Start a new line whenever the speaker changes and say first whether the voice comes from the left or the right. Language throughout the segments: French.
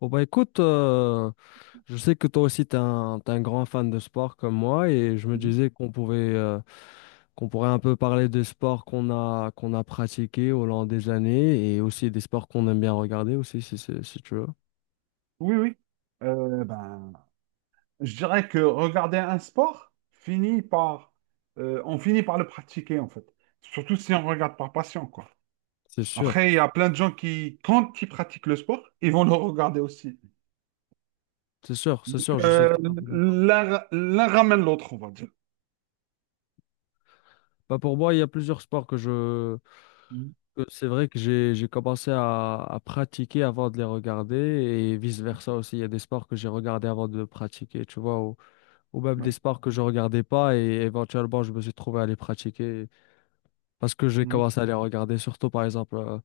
left: Bon bah écoute, je sais que toi aussi t'es un grand fan de sport comme moi et je me
right: Mhm.
left: disais qu'on pourrait un peu parler des sports qu'on a pratiqués au long des années et aussi des sports qu'on aime bien regarder aussi si, si tu veux.
right: Oui, oui. Euh, ben, je dirais que regarder un sport finit par, on finit par le pratiquer en fait. Surtout si on regarde par passion, quoi.
left: C'est sûr,
right: Après, il y a plein de gens qui, quand ils pratiquent le sport, ils vont le regarder aussi.
left: c'est sûr, c'est sûr, je suis
right: Euh,
left: tout à fait d'accord.
right: l'un ramène l'autre, on va dire.
left: Bah pour moi, il y a plusieurs sports
right: Mhm.
left: que c'est vrai que j'ai commencé à pratiquer avant de les regarder et vice versa aussi. Il y a des sports que j'ai regardés avant de les pratiquer, tu vois. Ou même des
right: Ouais.
left: sports que je regardais pas et éventuellement je me suis trouvé à les pratiquer parce que j'ai
right: Mhm.
left: commencé à les regarder surtout par exemple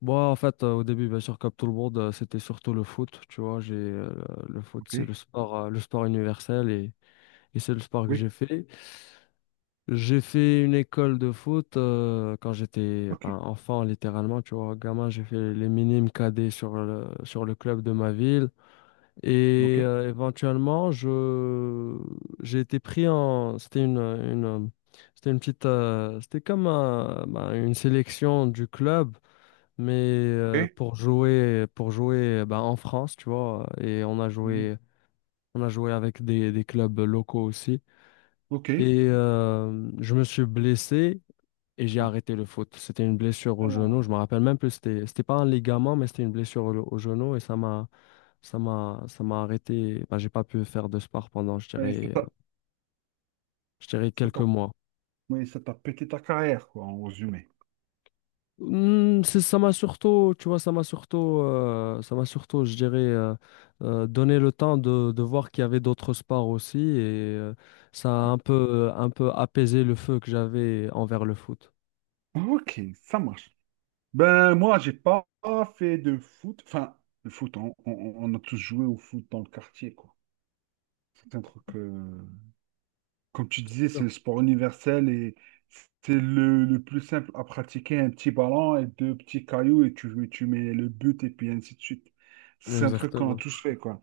left: moi en fait au début bien sûr comme tout le monde c'était surtout le foot, tu vois. J'ai euh, le foot,
right: Ok.
left: c'est le sport universel, et c'est le sport que
right: Oui.
left: J'ai fait une école de foot quand j'étais,
right: Ok.
left: ben, enfant, littéralement, tu vois, gamin. J'ai fait les minimes cadets sur le club de ma ville
right: Ok.
left: et éventuellement, je j'ai été pris en. C'était une, c'était une petite, c'était comme ben, une sélection du club, mais
right: Ok.
left: pour jouer, ben, en France, tu vois. Et on a
right: Mhm.
left: joué, avec des, clubs locaux aussi.
right: Ok.
left: Et je me suis blessé et j'ai
right: Ah.
left: arrêté le foot. C'était une blessure au
right: Alors,
left: genou. Je me rappelle même plus. C'était pas un ligament, mais c'était une blessure au, genou, et ça m'a. Ça m'a arrêté. Bah, j'ai pas pu faire de sport pendant,
right: ben, c'est pas-
left: je dirais
right: c'est
left: quelques
right: pas
left: mois.
right: oui, ça t'a pété ta carrière, quoi, en résumé.
left: Ça m'a surtout, tu vois, donné le temps de, voir qu'il y avait d'autres sports aussi, et ça a un peu, apaisé le feu que j'avais envers le foot.
right: Ok, ça marche. Moi, j'ai pas fait de foot. Enfin, le foot, on a tous joué au foot dans le quartier, quoi. C'est un truc, comme tu disais,
left: Sûr.
right: c'est le sport universel et c'est le plus simple à pratiquer. Un petit ballon et deux petits cailloux et tu mets le but et puis ainsi de suite. C'est un truc qu'on a
left: Exactement,
right: tous fait, quoi.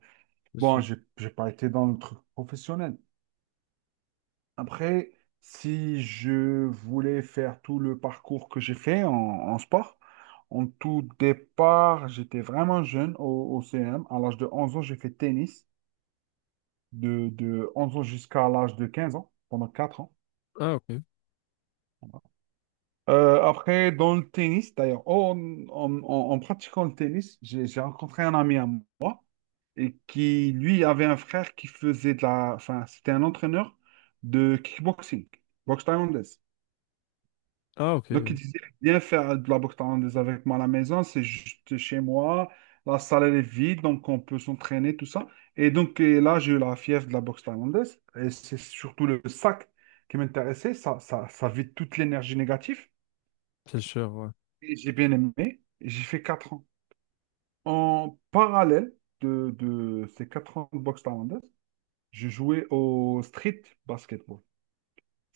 left: c'est
right: Bon,
left: sûr.
right: j'ai pas été dans le truc professionnel. Après, si je voulais faire tout le parcours que j'ai fait en sport, en tout départ, j'étais vraiment jeune au CM. À l'âge de 11 ans, j'ai fait tennis, de 11 ans jusqu'à l'âge de 15 ans, pendant 4 ans.
left: Ah, ok.
right: Après, dans le tennis, d'ailleurs, oh, en pratiquant le tennis, j'ai rencontré un ami à moi et qui, lui, avait un frère qui faisait de la... Enfin, c'était un entraîneur de kickboxing, boxe thaïlandaise.
left: Ah, ok.
right: Donc, il disait bien faire de la boxe thaïlandaise avec moi à la maison, c'est juste chez moi. La salle, elle est vide, donc on peut s'entraîner, tout ça. Et donc, et là, j'ai eu la fièvre de la boxe thaïlandaise. Et c'est surtout le sac qui m'intéressait. Ça vide toute l'énergie négative.
left: C'est sûr, ouais.
right: Et j'ai bien aimé. Et j'ai fait 4 ans. En parallèle de ces 4 ans de boxe thaïlandaise, je jouais au street basketball.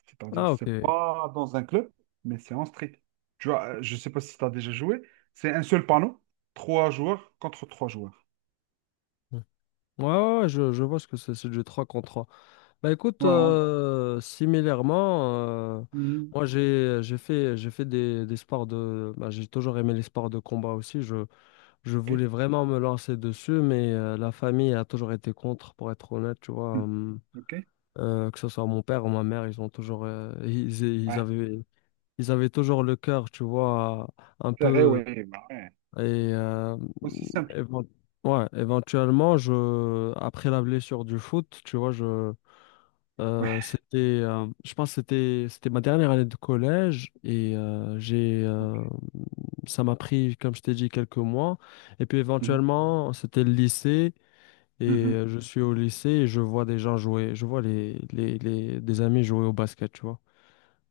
right: C'est-à-dire,
left: Ah, ok.
right: c'est
left: Ouais,
right: pas dans un club, mais c'est en street. Tu vois, je sais pas si tu as déjà joué. C'est un seul panneau, trois joueurs contre trois joueurs.
left: ouais, ouais, je vois ce que c'est du 3 contre trois. Bah écoute,
right: Voilà.
left: similairement, euh,
right: Mhm.
left: moi j'ai fait des sports de bah, j'ai toujours aimé les sports de combat aussi. Je
right: OK.
left: voulais vraiment me lancer dessus, mais la famille a toujours été contre, pour être honnête, tu vois.
right: Mhm. OK.
left: Que ce soit mon père ou ma mère, ils ont toujours ils
right: Ouais.
left: avaient, toujours le cœur, tu vois, un
right: Carré,
left: peu.
right: ouais. Ouais.
left: Et euh,
right: Aussi simple.
left: évent- ouais, éventuellement, je après la blessure du foot, tu vois, je
right: Ouais.
left: je pense que c'était ma dernière année de collège, et
right: OK.
left: ça m'a pris, comme je t'ai dit, quelques mois. Et puis
right: Mhm.
left: éventuellement, c'était le lycée, et
right: Mhm.
left: je suis au lycée et je vois des gens jouer, je vois des amis jouer au basket, tu vois.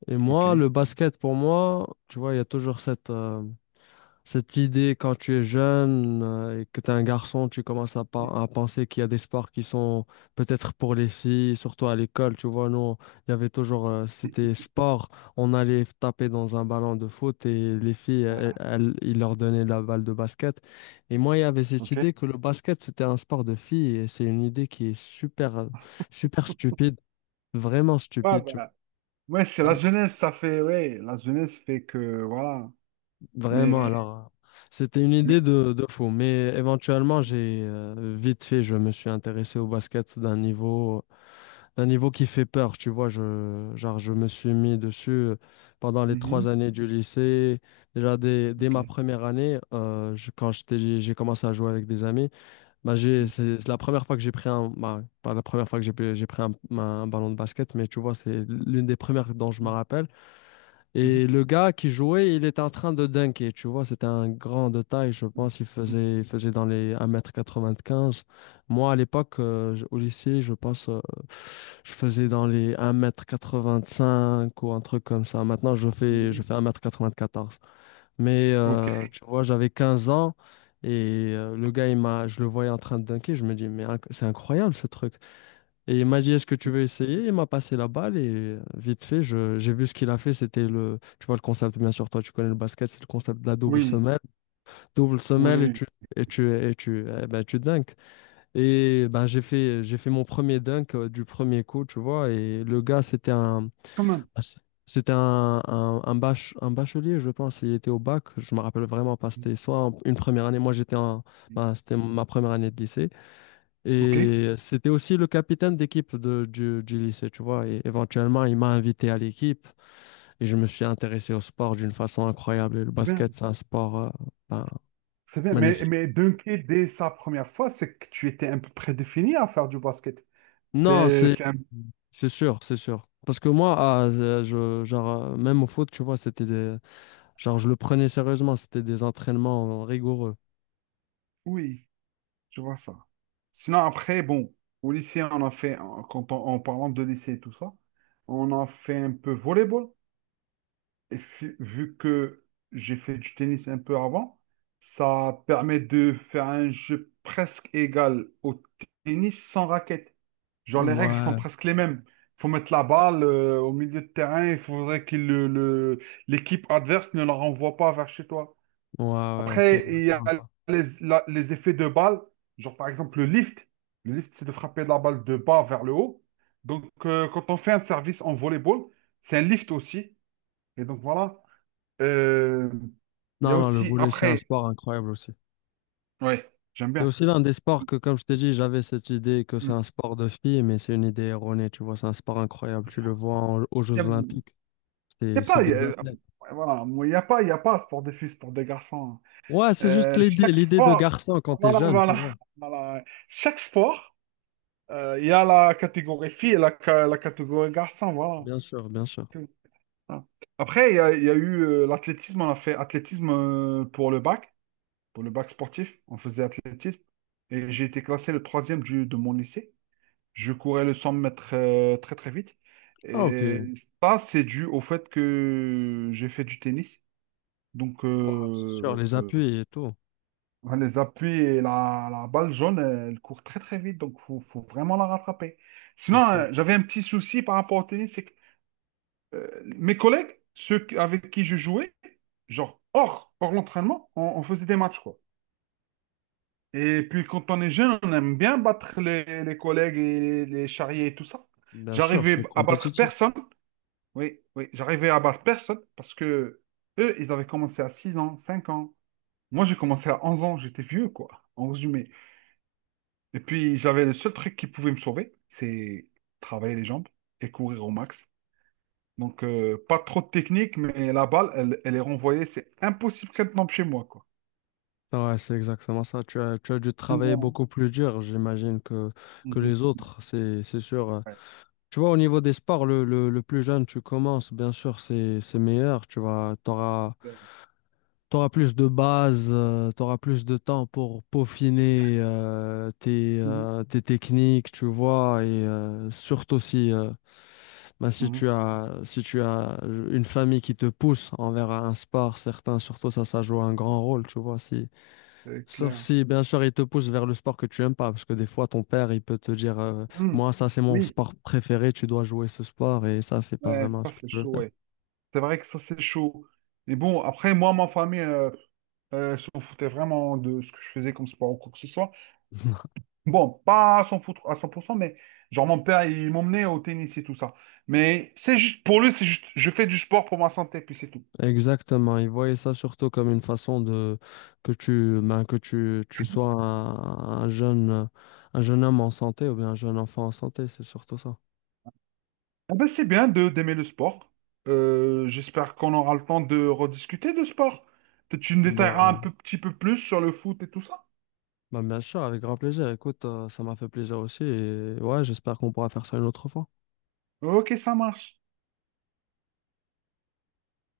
left: Et moi,
right: OK.
left: le basket, pour moi, tu vois, il y a toujours cette idée, quand tu es jeune et que tu es un garçon, tu commences à,
right: Mhm.
left: pa- à penser qu'il y a des sports qui sont peut-être pour les filles, surtout à l'école. Tu vois, nous, il y avait toujours, c'était sport. On allait taper dans un ballon de foot et les filles,
right: Voilà.
left: ils leur donnaient la balle de basket. Et moi, il y avait cette
right: OK.
left: idée que le basket, c'était un sport de filles, et c'est une idée qui est super stupide, vraiment
right: Ouais,
left: stupide, tu
right: ouais, c'est la
left: vois.
right: jeunesse, ça fait. Ouais, la jeunesse fait que. Voilà.
left: Vraiment,
right: Mais.
left: alors, c'était une idée
right: mais...
left: de, fou, mais éventuellement, j'ai vite fait, je me suis intéressé au basket d'un niveau, qui fait peur, tu vois. Genre, je me suis mis dessus pendant les trois
right: Mhm.
left: années du lycée. Déjà, dès, ma
right: OK.
left: première année, j'ai commencé à jouer avec des amis. Bah, j'ai,
right: Mhm.
left: c'est la première fois que j'ai pris un, bah, pas la première fois que j'ai pris un ballon de basket, mais tu vois, c'est l'une des premières dont je me
right: Mhm.
left: rappelle.
right: Mhm.
left: Et le gars qui jouait, il était en train de dunker, tu vois, c'était un grand de taille, je pense, il
right: Mhm.
left: faisait, il faisait dans les 1m95. Moi, à l'époque, au lycée, je pense, je faisais dans les 1m85 ou un truc comme ça. Maintenant, je fais, je
right: Mhm.
left: fais 1m94. Mais,
right: OK.
left: tu vois, j'avais 15 ans, et le gars, je le voyais en train de dunker, je me dis, mais c'est incroyable, ce truc. Et il m'a dit, est-ce que tu veux essayer? Il m'a passé la balle, et vite fait, j'ai vu ce qu'il a fait. C'était tu vois, le concept, bien sûr, toi, tu connais le basket, c'est le concept de la double
right: Oui.
left: semelle. Double semelle, et
right: Oui.
left: tu, eh ben, tu dunks. Et ben, j'ai fait mon premier dunk du premier coup, tu vois. Et le gars, c'était un,
right: Quand même.
left: c'était un, un, un, bach- un bachelier, je pense. Il était au bac, je me rappelle vraiment pas.
right: Mm-hmm.
left: C'était soit une première année, moi, j'étais en, ben, c'était ma première année de lycée.
right: Ok,
left: Et c'était aussi le capitaine d'équipe du lycée, tu vois. Et éventuellement, il m'a invité à l'équipe, et je me suis intéressé au sport d'une façon incroyable. Et le
right: c'est bien,
left: basket, c'est un sport, ben,
right: c'est bien.
left: magnifique.
right: Mais dunker, dès sa première fois, c'est que tu étais un peu prédéfini à faire du basket.
left: Non, c'est
right: C'est un...
left: c'est sûr, c'est sûr. Parce que moi, ah, genre, même au foot, tu vois, genre, je le prenais sérieusement. C'était des entraînements rigoureux.
right: Oui, je vois ça. Sinon, après, bon, au lycée, on a fait, en parlant de lycée et tout ça, on a fait un peu volleyball. Et vu que j'ai fait du tennis un peu avant, ça permet de faire un jeu presque égal au tennis sans raquette. Genre, les règles sont
left: Ouais,
right: presque les mêmes. Il faut mettre la balle au milieu de terrain, il faudrait que l'équipe adverse ne la renvoie pas vers chez toi.
left: ouais, ouais, c'est
right: Après, il y a
left: exactement ça.
right: les effets de balle, genre par exemple le lift. Le lift, c'est de frapper la balle de bas vers le haut. Donc, quand on fait un service en volleyball, c'est un lift aussi. Et donc voilà. Euh, Il y a
left: Non, non, le
right: aussi,
left: volley, c'est un
right: après,
left: sport incroyable aussi.
right: ouais, j'aime
left: C'est
right: bien.
left: aussi l'un des sports que, comme je t'ai dit, j'avais cette idée que c'est
right: Il
left: un sport de filles, mais c'est une idée erronée. Tu vois, c'est un sport incroyable. Tu le vois aux Jeux
right: il
left: Olympiques.
right: y a
left: C'est,
right: pas,
left: c'est
right: il y a,
left: des athlètes.
right: voilà, moi, il y a pas, sport de fils pour des garçons,
left: Ouais,
right: hein.
left: c'est juste l'idée,
right: Chaque
left: de
right: sport,
left: garçon quand t'es
right: voilà,
left: jeune, tu
right: voilà,
left: vois.
right: voilà. Chaque sport, il y a la catégorie fille et la catégorie garçon, voilà.
left: Bien sûr, bien sûr.
right: Tout. Voilà. Après, il y a eu l'athlétisme, on a fait athlétisme pour le bac sportif, on faisait athlétisme. Et j'ai été classé le troisième de mon lycée. Je courais le 100 mètres très très vite.
left: Ah, ok.
right: Et
left: Ouais,
right: ça, c'est dû au fait que j'ai fait du tennis. Donc,
left: c'est sûr, les appuis et tout.
right: les appuis et la balle jaune, elle court très très vite. Donc, faut vraiment la rattraper.
left: C'est
right: Sinon,
left: sûr.
right: j'avais un petit souci par rapport au tennis. C'est que mes collègues, avec qui je jouais, genre hors l'entraînement, on faisait des matchs, quoi. Et puis quand on est jeune, on aime bien battre les collègues et les charriers et tout ça.
left: Bien sûr,
right: J'arrivais
left: c'est
right: à battre
left: compétitif.
right: personne. Oui, oui, j'arrivais à battre personne parce que eux, ils avaient commencé à 6 ans, 5 ans. Moi, j'ai commencé à 11 ans, j'étais vieux, quoi, en résumé. Et puis, j'avais le seul truc qui pouvait me sauver, c'est travailler les jambes et courir au max. Donc, pas trop de technique, mais la balle, elle est renvoyée, c'est impossible qu'elle tombe chez moi, quoi.
left: Ouais, c'est exactement ça. Tu as dû
right: Ah,
left: travailler
right: voilà.
left: beaucoup plus dur, j'imagine, que
right: Mhm.
left: les autres. C'est sûr. euh,
right: Ouais,
left: Tu vois, au niveau des sports, le plus jeune tu commences, bien sûr, c'est meilleur. Tu vois,
right: c'est
left: t'auras,
right: clair.
left: t'auras plus de bases, t'auras plus de temps pour peaufiner tes,
right: Mhm.
left: euh, tes techniques, tu vois, et surtout si, ben, si
right: Mhm,
left: tu as, si tu as une famille qui te pousse envers un sport certain, surtout ça, ça joue un grand rôle, tu vois. Si,
right: c'est
left: sauf
right: clair.
left: si, bien sûr, il te pousse vers le sport que tu aimes pas, parce que des fois, ton père, il peut te dire,
right: Mhm.
left: moi, ça, c'est mon
right: Oui,
left: sport préféré, tu dois jouer ce sport, et ça, c'est pas
right: ouais,
left: vraiment
right: ça,
left: ce que
right: c'est
left: tu veux
right: chaud,
left: faire.
right: ouais. C'est vrai que ça, c'est chaud. Mais bon, après, moi, ma famille s'en foutait vraiment de ce que je faisais comme sport ou quoi que ce soit. Bon, pas à s'en foutre à 100%, mais genre, mon père, il m'emmenait au tennis et tout ça. Mais c'est juste, pour lui, c'est juste, je fais du sport pour ma santé, puis c'est tout.
left: Exactement, ils voyaient ça surtout comme une façon de que tu ben, que tu sois un, un jeune un jeune homme en santé, ou bien un jeune enfant en santé, c'est surtout ça.
right: Ah ben, c'est bien de d'aimer le sport. J'espère qu'on aura le temps de rediscuter de sport. Peut-être tu me détailleras un
left: Ben,
right: peu, petit peu plus sur le foot et tout ça.
left: ben, bien sûr, avec grand plaisir. Écoute, ça m'a fait plaisir aussi, et ouais, j'espère qu'on pourra faire ça une autre fois.
right: Ok, ça marche.